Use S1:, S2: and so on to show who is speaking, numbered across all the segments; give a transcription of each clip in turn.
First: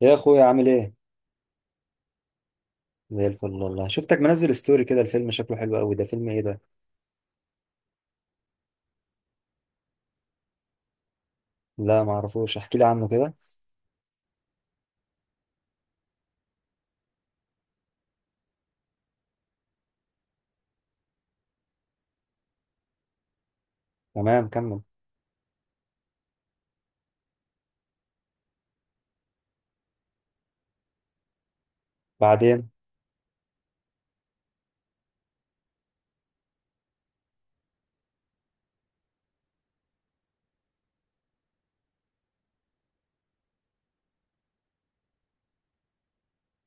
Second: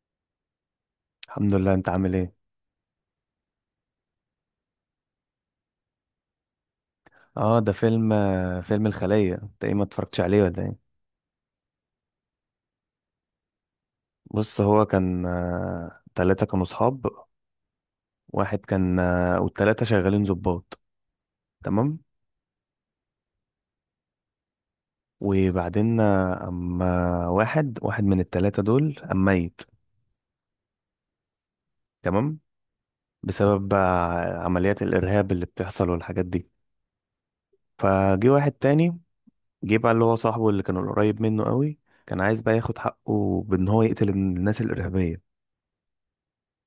S1: يا اخويا، عامل ايه؟
S2: الحمد لله. انت عامل ايه؟
S1: زي الفل والله. شفتك منزل ستوري كده، الفيلم شكله حلو قوي. ده فيلم ايه ده؟
S2: اه، ده فيلم فيلم الخلية. انت ايه، ما اتفرجتش عليه ولا ايه؟
S1: لا، ما اعرفوش. احكي لي عنه كده.
S2: بص، هو كان تلاتة كانوا صحاب. واحد كان والتلاتة شغالين ضباط. تمام.
S1: تمام، كمل.
S2: وبعدين اما واحد من التلاتة دول اما ميت. تمام.
S1: بعدين.
S2: بسبب عمليات الارهاب اللي بتحصل والحاجات دي. فجي واحد تاني، جه بقى اللي هو صاحبه اللي كان قريب منه قوي. كان عايز بقى ياخد حقه بان هو يقتل الناس الارهابية.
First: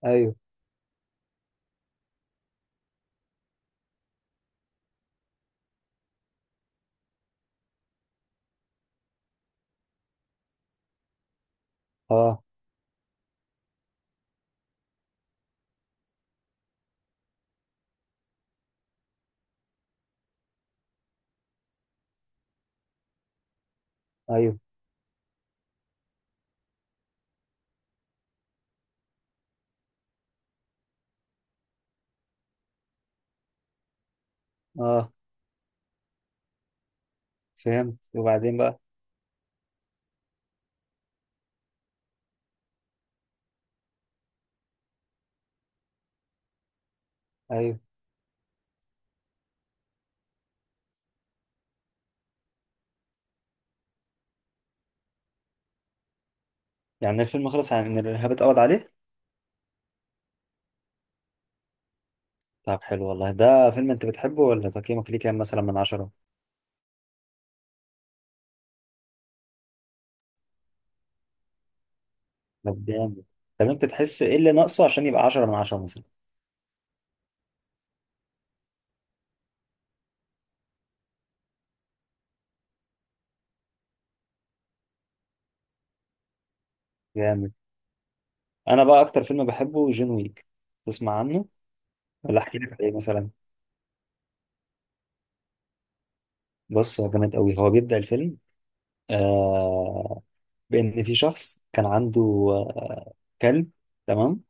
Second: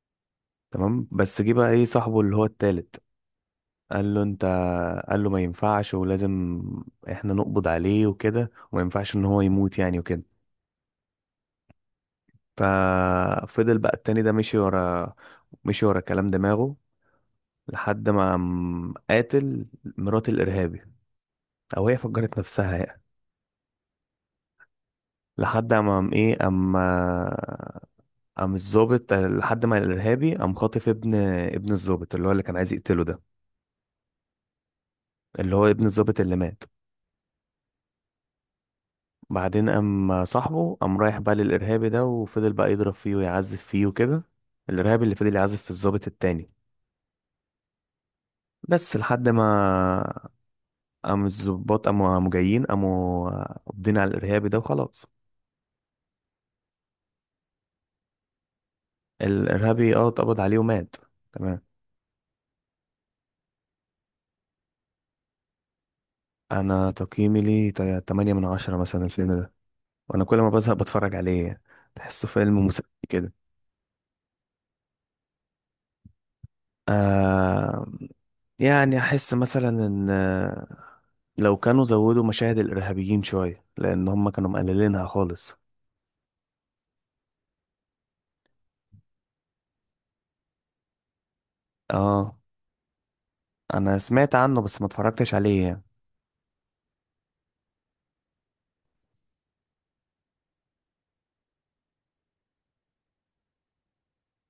S1: ايوه.
S2: تمام. بس جه بقى ايه صاحبه اللي هو التالت، قال له انت، قال له ما ينفعش، ولازم احنا نقبض عليه وكده، وما ينفعش ان هو يموت يعني وكده.
S1: اه.
S2: ففضل بقى التاني ده مشي ورا، مشي ورا كلام دماغه، لحد ما قام قاتل مرات الارهابي، او هي فجرت نفسها يعني.
S1: ايوه.
S2: لحد ما قام ايه، اما قام الظابط لحد ما الارهابي قام خاطف ابن، ابن الظابط اللي هو اللي كان عايز يقتله ده،
S1: اه.
S2: اللي هو ابن الظابط اللي مات.
S1: فهمت، وبعدين بقى؟
S2: بعدين قام صاحبه قام رايح بقى للإرهابي ده، وفضل بقى يضرب فيه ويعذب فيه وكده. الإرهابي اللي فضل يعذب في الضابط التاني.
S1: ايوه.
S2: بس لحد ما قام الضباط، قاموا جايين، قاموا قابضين على الإرهابي ده وخلاص.
S1: يعني الفيلم خلص عن ان الارهاب اتقبض عليه؟
S2: الإرهابي اه اتقبض عليه ومات. تمام.
S1: طب حلو والله. ده فيلم انت بتحبه؟ ولا تقييمك ليه كام مثلا من 10؟
S2: أنا تقييمي ليه 8 من 10 مثلا الفيلم ده. وأنا كل ما بزهق بتفرج عليه. تحسه فيلم
S1: طب
S2: مسلي
S1: جامد.
S2: كده.
S1: طب انت تحس ايه اللي ناقصه عشان يبقى 10 من 10 مثلا؟
S2: آه، يعني أحس مثلا إن لو كانوا زودوا مشاهد الارهابيين شويه، لان هم كانوا مقللينها خالص.
S1: جامد. انا بقى اكتر فيلم بحبه جون ويك. تسمع عنه؟
S2: اه.
S1: ولا احكي لك عليه مثلا؟
S2: انا سمعت عنه بس ما اتفرجتش عليه يعني.
S1: بص، هو جامد قوي. هو بيبدأ الفيلم، آه بان في شخص كان عنده، آه كلب. تمام.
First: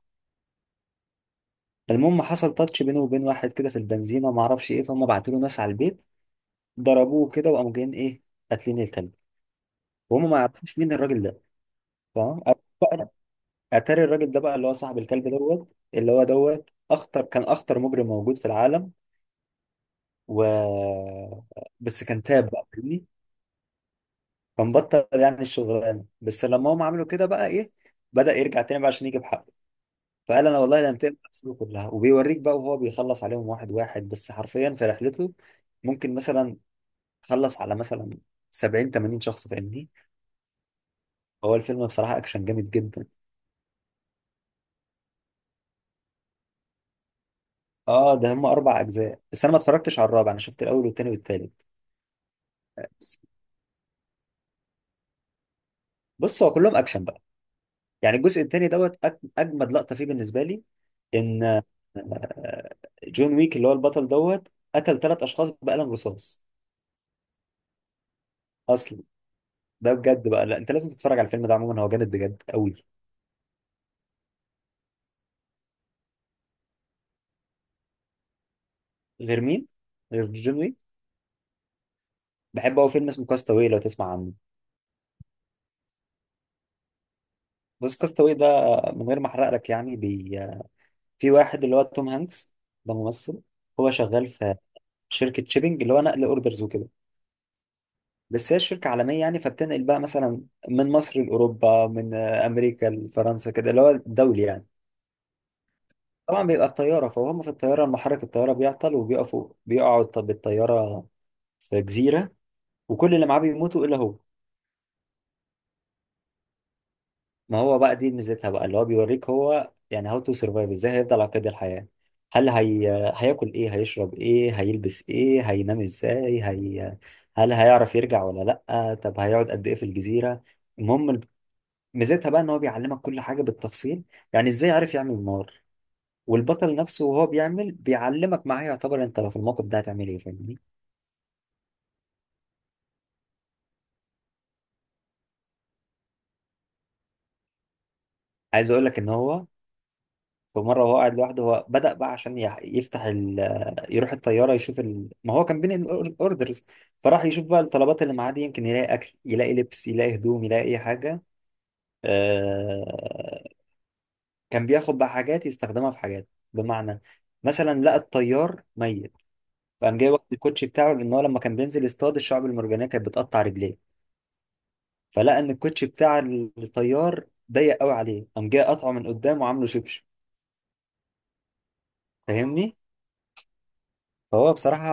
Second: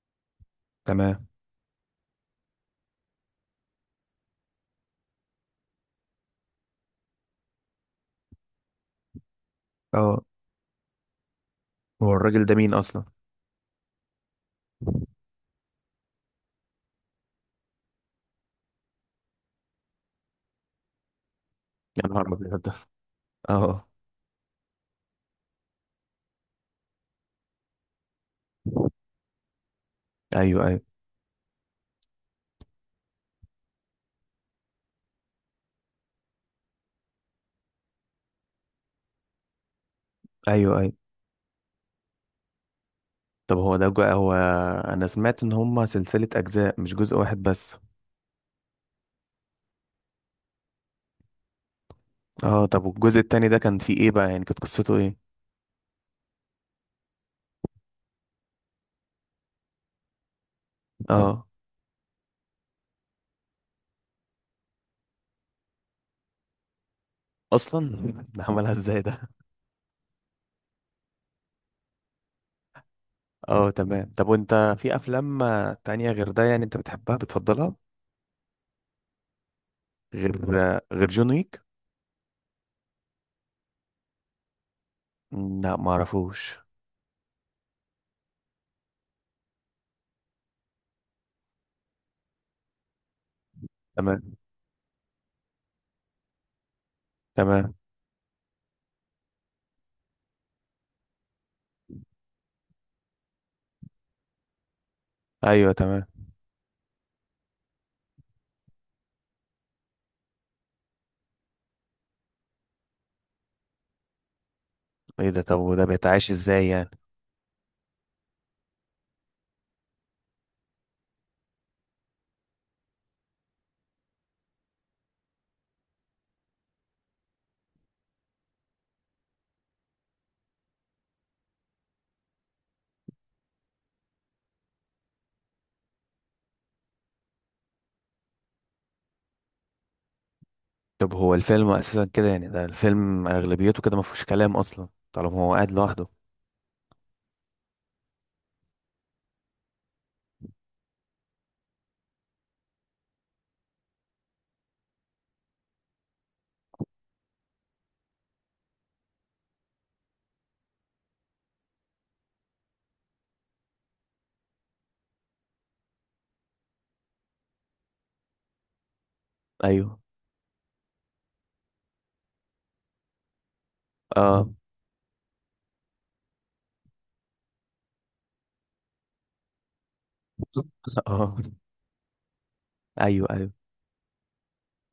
S2: تمام.
S1: المهم حصل تاتش بينه وبين واحد كده في البنزينه، ما اعرفش ايه، فهم بعتوا له ناس على البيت، ضربوه كده وقاموا جايين ايه، قاتلين الكلب.
S2: اه.
S1: وهم ما يعرفوش مين الراجل ده.
S2: هو
S1: تمام.
S2: الراجل ده مين اصلا؟
S1: بقى، اتاري الراجل ده بقى اللي هو صاحب الكلب دوت. اللي هو دوت كان اخطر مجرم موجود في العالم. و بس
S2: يا
S1: كان
S2: نهار
S1: تاب
S2: ابيض،
S1: بقى،
S2: اه.
S1: فاهمني؟
S2: آه.
S1: كان بطل يعني الشغلانه. بس لما هم عملوا كده بقى ايه، بدأ يرجع تاني بقى عشان يجيب حقه. فقال انا
S2: ايوه ايوه.
S1: والله لم تقبل احسابه كلها. وبيوريك بقى وهو بيخلص عليهم واحد واحد، بس حرفيا، في رحلته. ممكن مثلا خلص على مثلا 70 80 شخص، فاهمني؟
S2: ايوه ايوه.
S1: هو الفيلم بصراحة اكشن جامد جدا.
S2: طب هو ده هو انا سمعت ان هم سلسله اجزاء، مش جزء واحد بس.
S1: اه، ده هم 4 اجزاء. بس انا ما اتفرجتش على الرابع. انا شفت الاول والتاني والتالت.
S2: اه. طب والجزء التاني ده كان فيه ايه بقى، يعني كانت قصته ايه؟
S1: بص، هو كلهم اكشن بقى. يعني الجزء التاني دوت، اجمد لقطة فيه بالنسبة لي. ان
S2: اه.
S1: جون ويك اللي هو البطل دوت، قتل 3 اشخاص بقلم رصاص.
S2: اصلا. ده عملها ازاي
S1: اصلا،
S2: ده؟
S1: ده بجد بقى. لا، انت لازم تتفرج على الفيلم ده. عموما هو جامد بجد قوي.
S2: اه تمام. طب وانت في افلام تانية غير ده يعني انت بتحبها بتفضلها؟
S1: غير مين؟ غير
S2: غير،
S1: جون ويك؟
S2: غير جون ويك.
S1: بحب قوي فيلم اسمه كاستاوي، لو تسمع عنه.
S2: لا معرفوش.
S1: بص كاستاوي ده، من غير ما احرق لك يعني، في واحد اللي هو توم هانكس. ده ممثل. هو شغال
S2: تمام
S1: في شركة شيبنج، اللي هو نقل اوردرز وكده.
S2: تمام.
S1: بس هي الشركة عالمية يعني، فبتنقل بقى مثلا من مصر لأوروبا، من أمريكا لفرنسا، كده اللي هو دولي يعني.
S2: ايوه تمام.
S1: طبعا بيبقى بطيارة، فهم في الطيارة محرك الطيارة بيعطل وبيقفوا، بيقعوا بالطيارة في جزيرة. وكل اللي معاه بيموتوا إلا هو.
S2: ايه ده، طب وده بيتعاش ازاي يعني؟
S1: ما هو بقى دي ميزتها بقى، اللي هو بيوريك هو يعني هاو تو سرفايف، ازاي هيفضل على قيد الحياة. هل هي... هياكل ايه، هيشرب ايه، هيلبس ايه، هينام ازاي، هل هيعرف يرجع ولا؟ لأ، طب هيقعد قد ايه في الجزيرة؟ المهم، ميزتها بقى ان هو بيعلمك كل حاجة بالتفصيل. يعني ازاي عرف يعمل نار. والبطل نفسه وهو بيعمل بيعلمك معاه، يعتبر انت لو في الموقف ده هتعمل ايه، فاهمني؟
S2: طب هو الفيلم اساسا كده يعني، ده الفيلم اغلبيته كده ما فيهوش كلام اصلا طالما هو قاعد لوحده؟
S1: عايز اقول لك ان هو، فمرة وهو قاعد لوحده، هو بدأ بقى عشان يفتح يروح الطيارة يشوف ما هو كان بين الأوردرز. فراح يشوف بقى الطلبات اللي معاه دي، يمكن يلاقي أكل، يلاقي لبس، يلاقي هدوم، يلاقي أي حاجة. آه... كان بياخد بقى حاجات يستخدمها في حاجات، بمعنى مثلا لقى الطيار ميت. فقام
S2: ايوه.
S1: جاي واخد الكوتشي بتاعه، لأن هو لما كان بينزل يصطاد الشعب المرجانية كانت بتقطع رجليه.
S2: اه.
S1: فلقى إن الكوتشي بتاع الطيار ضيق قوي عليه، قام جاي قطعه من قدام وعامله شبشب.
S2: اه.
S1: فاهمني؟
S2: ايوه ايوه.
S1: فهو بصراحة،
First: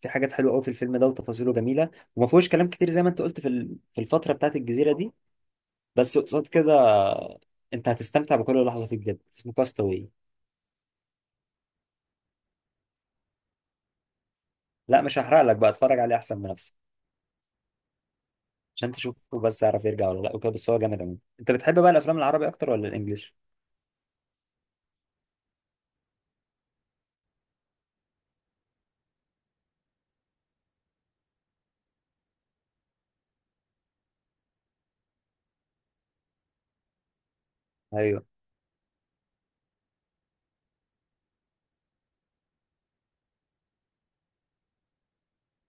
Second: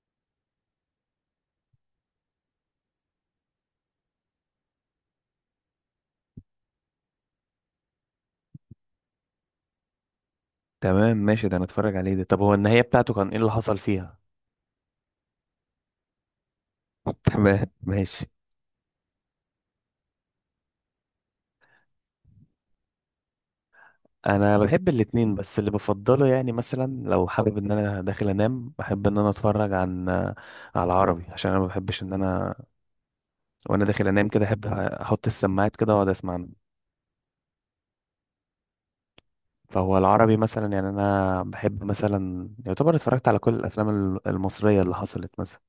S1: في حاجات حلوة قوي في الفيلم ده وتفاصيله جميلة. وما فيهوش كلام كتير زي ما انت قلت في في الفترة بتاعت الجزيرة دي. بس قصاد كده، انت هتستمتع بكل لحظة فيه بجد. اسمه كاستاوي.
S2: تمام ماشي، ده نتفرج عليه ده. طب هو النهاية بتاعته كان ايه اللي حصل فيها؟
S1: لا، مش هحرق لك بقى، اتفرج عليه احسن من نفسك.
S2: تمام ماشي.
S1: عشان تشوفه بس، يعرف يرجع ولا لا وكده. بس هو جامد قوي. انت بتحب بقى الافلام العربي اكتر ولا الانجليش؟
S2: انا بحب الاتنين، بس اللي بفضله يعني مثلا لو حابب ان انا داخل انام، بحب ان انا اتفرج على عربي، عشان انا ما بحبش ان انا، وانا داخل انام كده، احب احط السماعات كده واقعد اسمع.
S1: ايوه.
S2: فهو العربي مثلا، يعني انا بحب مثلا، يعتبر اتفرجت على كل الافلام المصريه اللي حصلت مثلا.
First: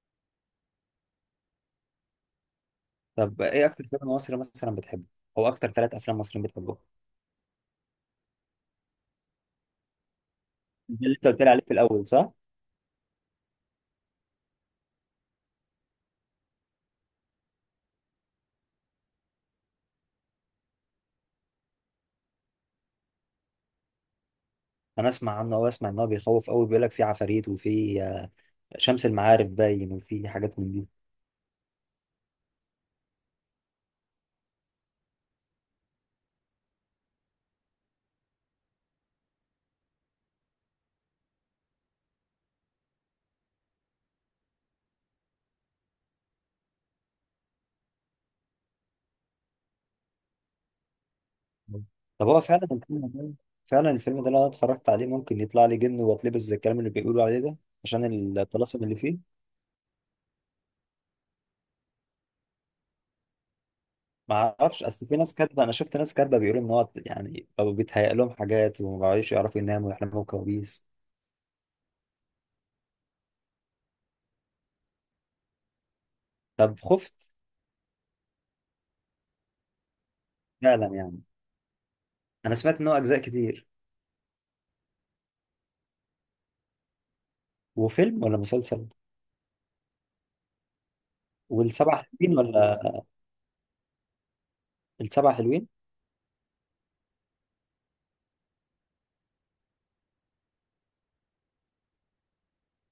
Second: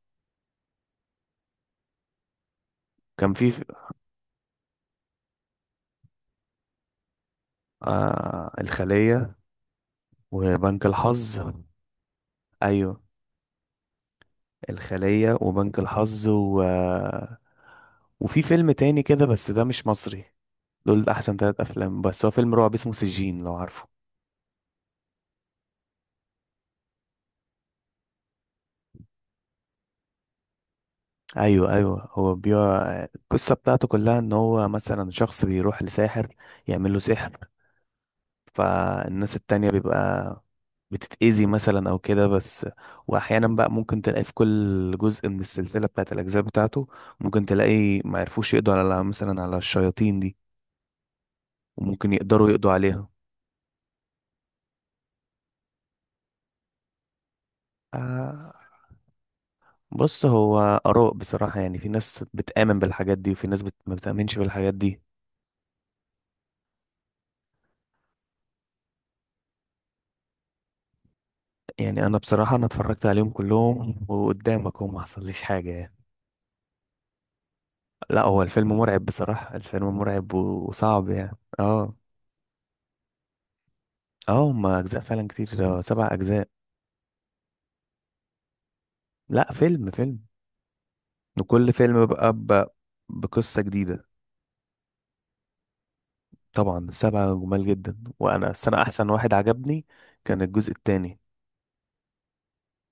S2: كان
S1: طب ايه اكتر فيلم مصري مثلا بتحبه؟ او اكتر 3 افلام مصريين بتحبهم؟
S2: آه الخليه وبنك
S1: ده اللي انت
S2: الحظ.
S1: قلت لي عليه في الاول، صح؟
S2: ايوه. الخليه وبنك الحظ، و وفي فيلم تاني كده بس ده مش مصري. دول احسن ثلاث افلام. بس هو فيلم رعب اسمه سجين، لو عارفه.
S1: انا اسمع عنه، او اسمع ان هو بيخوف قوي، بيقول لك فيه عفاريت وفيه شمس المعارف باين، وفيه حاجات من دي.
S2: ايوه ايوه. هو القصه بتاعته كلها ان هو مثلا شخص بيروح لساحر يعمل له سحر، فالناس التانية بيبقى بتتأذي مثلا أو كده. بس، وأحيانا بقى ممكن تلاقي في كل جزء من السلسلة بتاعة الأجزاء بتاعته، ممكن تلاقي ما يعرفوش يقضوا على مثلا على الشياطين دي، وممكن
S1: طب هو
S2: يقدروا
S1: فعلا
S2: يقضوا
S1: الفيلم
S2: عليها.
S1: ده فعلا الفيلم ده لو انا اتفرجت عليه ممكن يطلع لي جن واتلبس، زي الكلام اللي بيقولوا عليه ده، عشان
S2: آه.
S1: الطلاسم اللي فيه؟
S2: بص هو آراء بصراحة، يعني في ناس بتآمن بالحاجات دي، وفي ناس ما بتآمنش
S1: ما
S2: بالحاجات
S1: اعرفش،
S2: دي.
S1: اصل في ناس كاتبه، انا شفت ناس كاتبه بيقولوا ان هو يعني بقوا بيتهيأ لهم حاجات، وما بقوش يعرفوا يناموا ويحلموا كوابيس.
S2: يعني أنا بصراحة أنا اتفرجت عليهم كلهم وقدامك، وما حصليش حاجة يعني.
S1: طب خفت؟
S2: لا، هو الفيلم مرعب بصراحة، الفيلم مرعب
S1: فعلا
S2: وصعب
S1: يعني.
S2: يعني، اه.
S1: انا سمعت ان هو اجزاء كتير.
S2: اه، هما اجزاء فعلا كتير، 7 اجزاء.
S1: وفيلم ولا مسلسل؟
S2: لا، فيلم فيلم. وكل
S1: والسبع
S2: فيلم بقى
S1: حلوين ولا؟
S2: بقصة جديدة.
S1: السبع 7 حلوين.
S2: طبعا 7 جمال جدا، وانا السنة احسن واحد عجبني كان الجزء التاني.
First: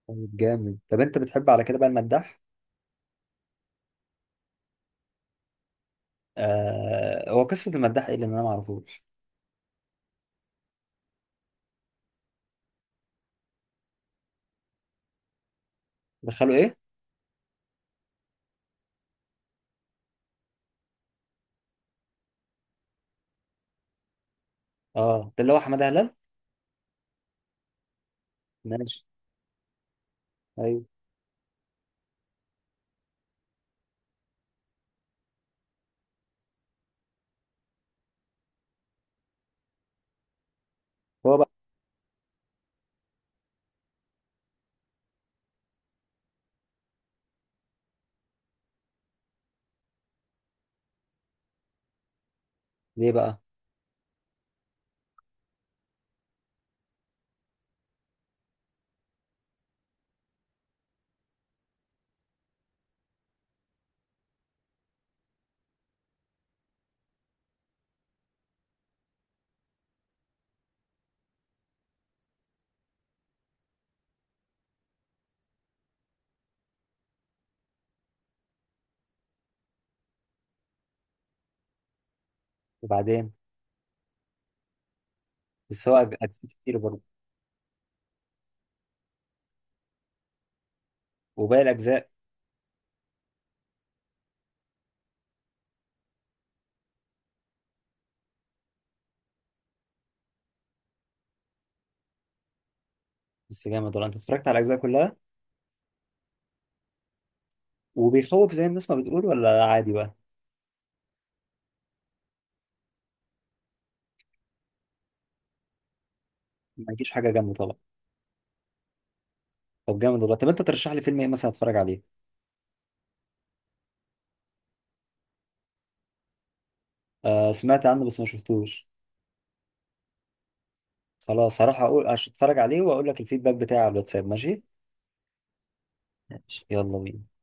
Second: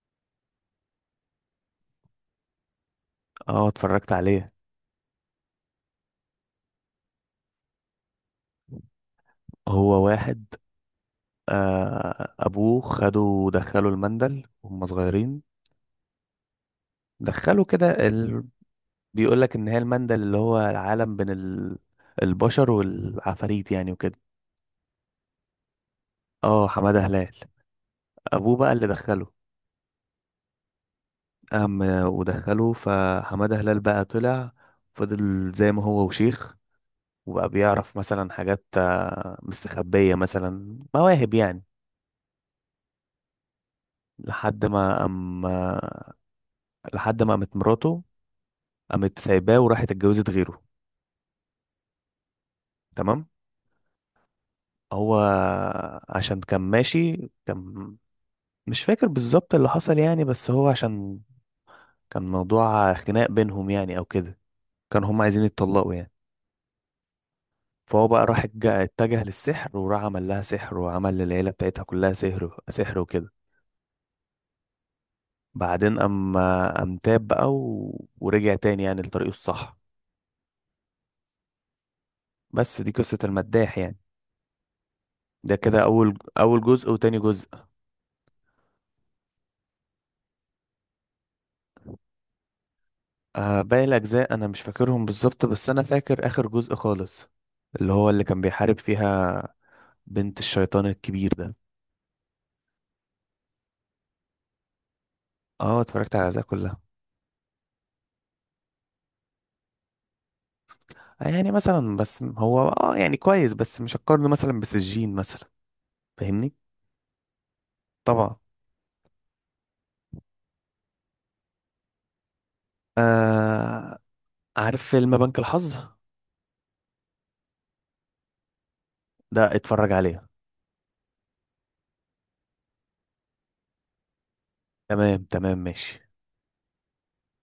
S1: طيب جامد. طب انت بتحب على كده بقى المداح؟
S2: اه اتفرجت عليه.
S1: آه، هو قصه المداح ايه اللي انا ما اعرفوش؟
S2: هو واحد، آه، ابوه خده ودخله المندل وهم صغيرين.
S1: دخلوا ايه؟
S2: دخلوا كده بيقول لك ان هي المندل اللي هو العالم بين البشر والعفاريت يعني وكده.
S1: اه، ده اللي هو حماده هلال.
S2: اه حمادة هلال، ابوه بقى اللي
S1: ماشي.
S2: دخله.
S1: ايوه.
S2: قام ودخله، فحمادة هلال بقى طلع، فضل زي ما هو وشيخ، وبقى بيعرف مثلا حاجات مستخبية، مثلا مواهب
S1: هو بقى،
S2: يعني. لحد ما قام لحد ما قامت مراته، قامت سايباه وراحت اتجوزت غيره.
S1: ليه
S2: تمام.
S1: بقى؟
S2: هو عشان كان ماشي، كان مش فاكر بالظبط اللي حصل يعني، بس هو عشان كان موضوع خناق بينهم يعني او كده، كانوا هم عايزين يتطلقوا يعني. فهو بقى راح اتجه للسحر، وراح عمل لها سحر، وعمل للعيلة بتاعتها كلها سحر وكده. بعدين أما أم تاب بقى ورجع تاني يعني لطريقه الصح. بس دي قصة
S1: وبعدين؟
S2: المداح يعني. ده كده
S1: بس هو
S2: أول
S1: اجزاء
S2: أول
S1: كتير
S2: جزء
S1: برضه.
S2: وتاني جزء.
S1: وباقي الاجزاء؟
S2: آه باقي الأجزاء أنا مش فاكرهم بالظبط، بس أنا فاكر آخر جزء خالص، اللي هو اللي كان بيحارب فيها بنت الشيطان الكبير ده.
S1: بس جامد والله. انت اتفرجت على الاجزاء كلها؟
S2: اه اتفرجت على الأجزاء كلها.
S1: وبيخوف زي الناس ما بتقول ولا عادي بقى؟
S2: آه، يعني مثلا بس هو اه، يعني كويس، بس مش هقارنه مثلا بسجين مثلا، فاهمني.
S1: ما يجيش حاجه جنبه طبعا.
S2: طبعا.
S1: طب جامد والله. طب انت ترشح لي فيلم ايه مثلا اتفرج عليه؟
S2: آه. عارف فيلم بنك الحظ؟
S1: آه، سمعت عنه بس ما شفتوش.
S2: ده اتفرج عليه.
S1: خلاص، هروح اقول اتفرج عليه واقول لك الفيدباك بتاعي على الواتساب، ماشي؟
S2: تمام تمام ماشي.
S1: ماشي، يلا بينا.